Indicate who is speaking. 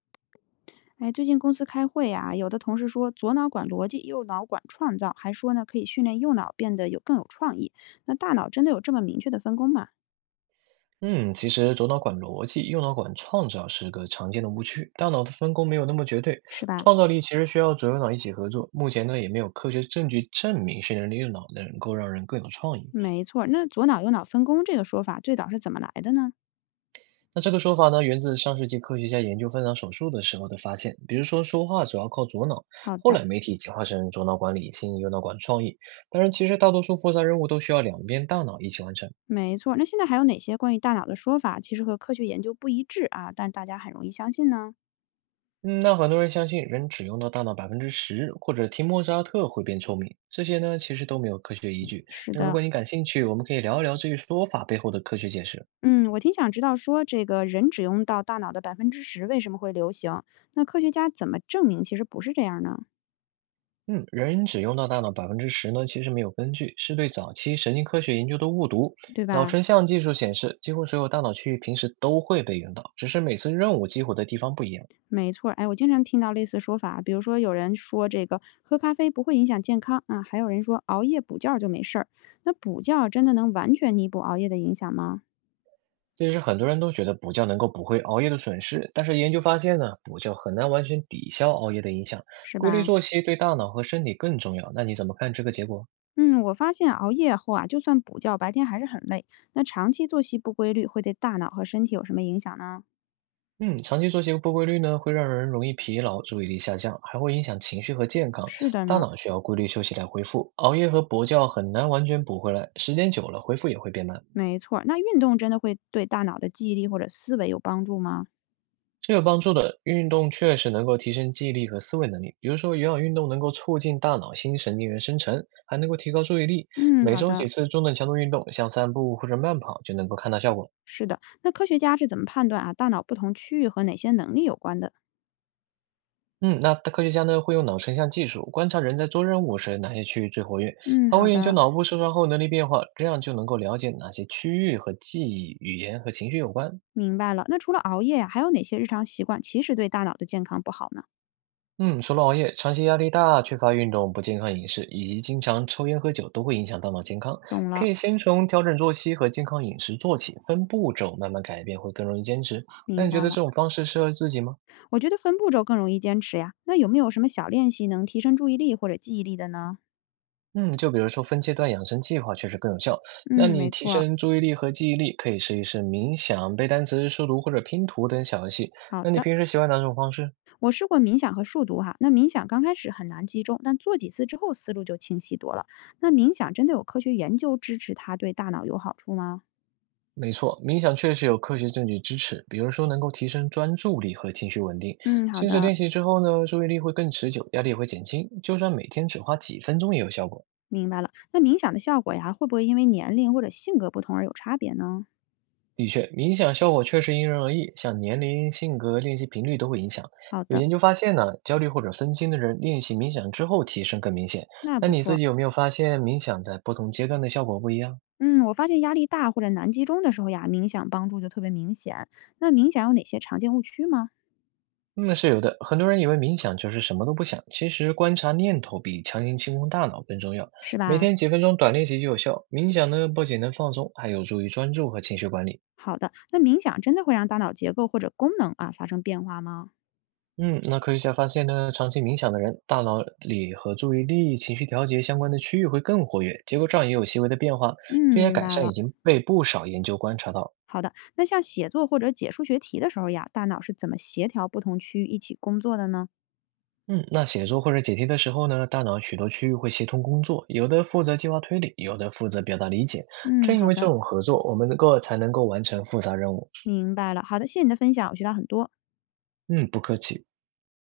Speaker 1: 哎，最近公司开会啊，有的同事说左脑管逻辑，右脑管创造，还说呢可以训练右脑变得有更有创意。那大脑真的有这么明确的分工吗？
Speaker 2: 嗯，其实左脑管逻辑，右脑管创造是个常见的误区。大脑的分工没有那么绝对，
Speaker 1: 是吧？
Speaker 2: 创造力其实需要左右脑一起合作。目前呢，也没有科学证据证明训练右脑能够让人更有创意。
Speaker 1: 没错儿，那左脑右脑分工这个说法最早是怎么来的呢？
Speaker 2: 那这个说法呢，源自上世纪科学家研究分脑手术的时候的发现。比如说，说话主要靠左脑，
Speaker 1: 好
Speaker 2: 后
Speaker 1: 的，
Speaker 2: 来媒体简化成左脑管理性，右脑管创意。当然，其实大多数复杂任务都需要两边大脑一起完成。
Speaker 1: 没错儿。那现在还有哪些关于大脑的说法，其实和科学研究不一致啊，但大家很容易相信呢？
Speaker 2: 嗯，那很多人相信人只用到大脑百分之十，或者听莫扎特会变聪明，这些呢其实都没有科学依据。
Speaker 1: 是
Speaker 2: 那如
Speaker 1: 的，
Speaker 2: 果你感兴趣，我们可以聊一聊这一说法背后的科学解释。
Speaker 1: 嗯，我挺想知道说这个人只用到大脑的10%为什么会流行？那科学家怎么证明其实不是这样呢？
Speaker 2: 嗯，人只用到大脑百分之十呢，其实没有根据，是对早期神经科学研究的误读。
Speaker 1: 对
Speaker 2: 脑
Speaker 1: 吧？
Speaker 2: 成像技术显示，几乎所有大脑区域平时都会被用到，只是每次任务激活的地方不一样。
Speaker 1: 没错儿，哎，我经常听到类似说法啊，比如说有人说这个喝咖啡不会影响健康啊，还有人说熬夜补觉儿就没事儿。那补觉儿真的能完全弥补熬夜的影响吗？
Speaker 2: 其是很多人都觉得补觉能够补回熬夜的损失，但是研究发现呢，补觉很难完全抵消熬夜的影响。
Speaker 1: 是
Speaker 2: 规律
Speaker 1: 吧？
Speaker 2: 作息对大脑和身体更重要。那你怎么看这个结果？
Speaker 1: 嗯，我发现熬夜后啊，就算补觉，白天还是很累。那长期作息不规律会对大脑和身体有什么影响呢？
Speaker 2: 嗯，长期作息不规律呢，会让人容易疲劳、注意力下降，还会影响情绪和健康。
Speaker 1: 是的
Speaker 2: 大
Speaker 1: 呢，
Speaker 2: 脑需要规律休息来恢复，熬夜和补觉很难完全补回来，时间久了恢复也会变慢。
Speaker 1: 没错儿。那运动真的会对大脑的记忆力或者思维有帮助吗？
Speaker 2: 是有帮助的，运动确实能够提升记忆力和思维能力。比如说，有氧运动能够促进大脑新神经元生成，还能够提高注意力。
Speaker 1: 嗯，
Speaker 2: 每
Speaker 1: 好
Speaker 2: 周几
Speaker 1: 的，
Speaker 2: 次中等强度运动，像散步或者慢跑，就能够看到效果。
Speaker 1: 是的。那科学家是怎么判断啊大脑不同区域和哪些能力有关的？
Speaker 2: 嗯，那科学家呢会用脑成像技术观察人在做任务时哪些区域最活跃，
Speaker 1: 嗯，
Speaker 2: 还
Speaker 1: 好
Speaker 2: 会研究
Speaker 1: 的。
Speaker 2: 脑部受伤后能力变化，这样就能够了解哪些区域和记忆、语言和情绪有关。
Speaker 1: 明白了，那除了熬夜呀，还有哪些日常习惯其实对大脑的健康不好呢？
Speaker 2: 嗯，除了熬夜，长期压力大、缺乏运动、不健康饮食，以及经常抽烟喝酒，都会影响大脑健康。
Speaker 1: 懂
Speaker 2: 可
Speaker 1: 了，
Speaker 2: 以先从调整作息和健康饮食做起，分步骤慢慢改变，会更容易坚持。那
Speaker 1: 明
Speaker 2: 你觉
Speaker 1: 白
Speaker 2: 得
Speaker 1: 了。
Speaker 2: 这种方式适合自己吗？
Speaker 1: 我觉得分步骤更容易坚持呀。那有没有什么小练习能提升注意力或者记忆力的呢？
Speaker 2: 嗯，就比如说分阶段养生计划确实更有效。
Speaker 1: 嗯，
Speaker 2: 那你
Speaker 1: 没
Speaker 2: 提
Speaker 1: 错儿。
Speaker 2: 升注意力和记忆力，可以试一试冥想、背单词、数独或者拼图等小游戏。
Speaker 1: 好
Speaker 2: 那你
Speaker 1: 的，
Speaker 2: 平时喜欢哪种方式？
Speaker 1: 我试过冥想和数独哈。那冥想刚开始很难集中，但做几次之后思路就清晰多了。那冥想真的有科学研究支持它对大脑有好处吗？
Speaker 2: 没错，冥想确实有科学证据支持，比如说能够提升专注力和情绪稳定。
Speaker 1: 嗯，好
Speaker 2: 坚持
Speaker 1: 的，
Speaker 2: 练习之后呢，注意力会更持久，压力也会减轻，就算每天只花几分钟也有效果。
Speaker 1: 明白了。那冥想的效果呀，会不会因为年龄或者性格不同而有差别呢？
Speaker 2: 的确，冥想效果确实因人而异，像年龄、性格、练习频率都会影响。
Speaker 1: 好
Speaker 2: 有
Speaker 1: 的，
Speaker 2: 研究发现呢，焦虑或者分心的人练习冥想之后提升更明显。
Speaker 1: 那
Speaker 2: 那
Speaker 1: 不
Speaker 2: 你自
Speaker 1: 错。
Speaker 2: 己有没有发现冥想在不同阶段的效果不一样？
Speaker 1: 嗯，我发现压力大或者难集中的时候呀，冥想帮助就特别明显。那冥想有哪些常见误区吗？
Speaker 2: 嗯，是有的。很多人以为冥想就是什么都不想，其实观察念头比强行清空大脑更重要。
Speaker 1: 是
Speaker 2: 每
Speaker 1: 吧？
Speaker 2: 天几分钟短练习就有效。冥想呢，不仅能放松，还有助于专注和情绪管理。
Speaker 1: 好的，那冥想真的会让大脑结构或者功能啊发生变化吗？
Speaker 2: 嗯，那科学家发现呢，长期冥想的人，大脑里和注意力、情绪调节相关的区域会更活跃，结构上也有细微的变化。
Speaker 1: 嗯，
Speaker 2: 这些
Speaker 1: 明
Speaker 2: 改
Speaker 1: 白
Speaker 2: 善已
Speaker 1: 了。
Speaker 2: 经被不少研究观察到。
Speaker 1: 好的，那像写作或者解数学题的时候呀，大脑是怎么协调不同区域一起工作的呢？
Speaker 2: 嗯，那写作或者解题的时候呢，大脑许多区域会协同工作，有的负责计划推理，有的负责表达理解。
Speaker 1: 嗯，
Speaker 2: 正因
Speaker 1: 好
Speaker 2: 为这
Speaker 1: 的，
Speaker 2: 种合作，我们才能够完成复杂任务。
Speaker 1: 明白了。好的，谢谢你的分享，我学到很多。
Speaker 2: 嗯，不客气。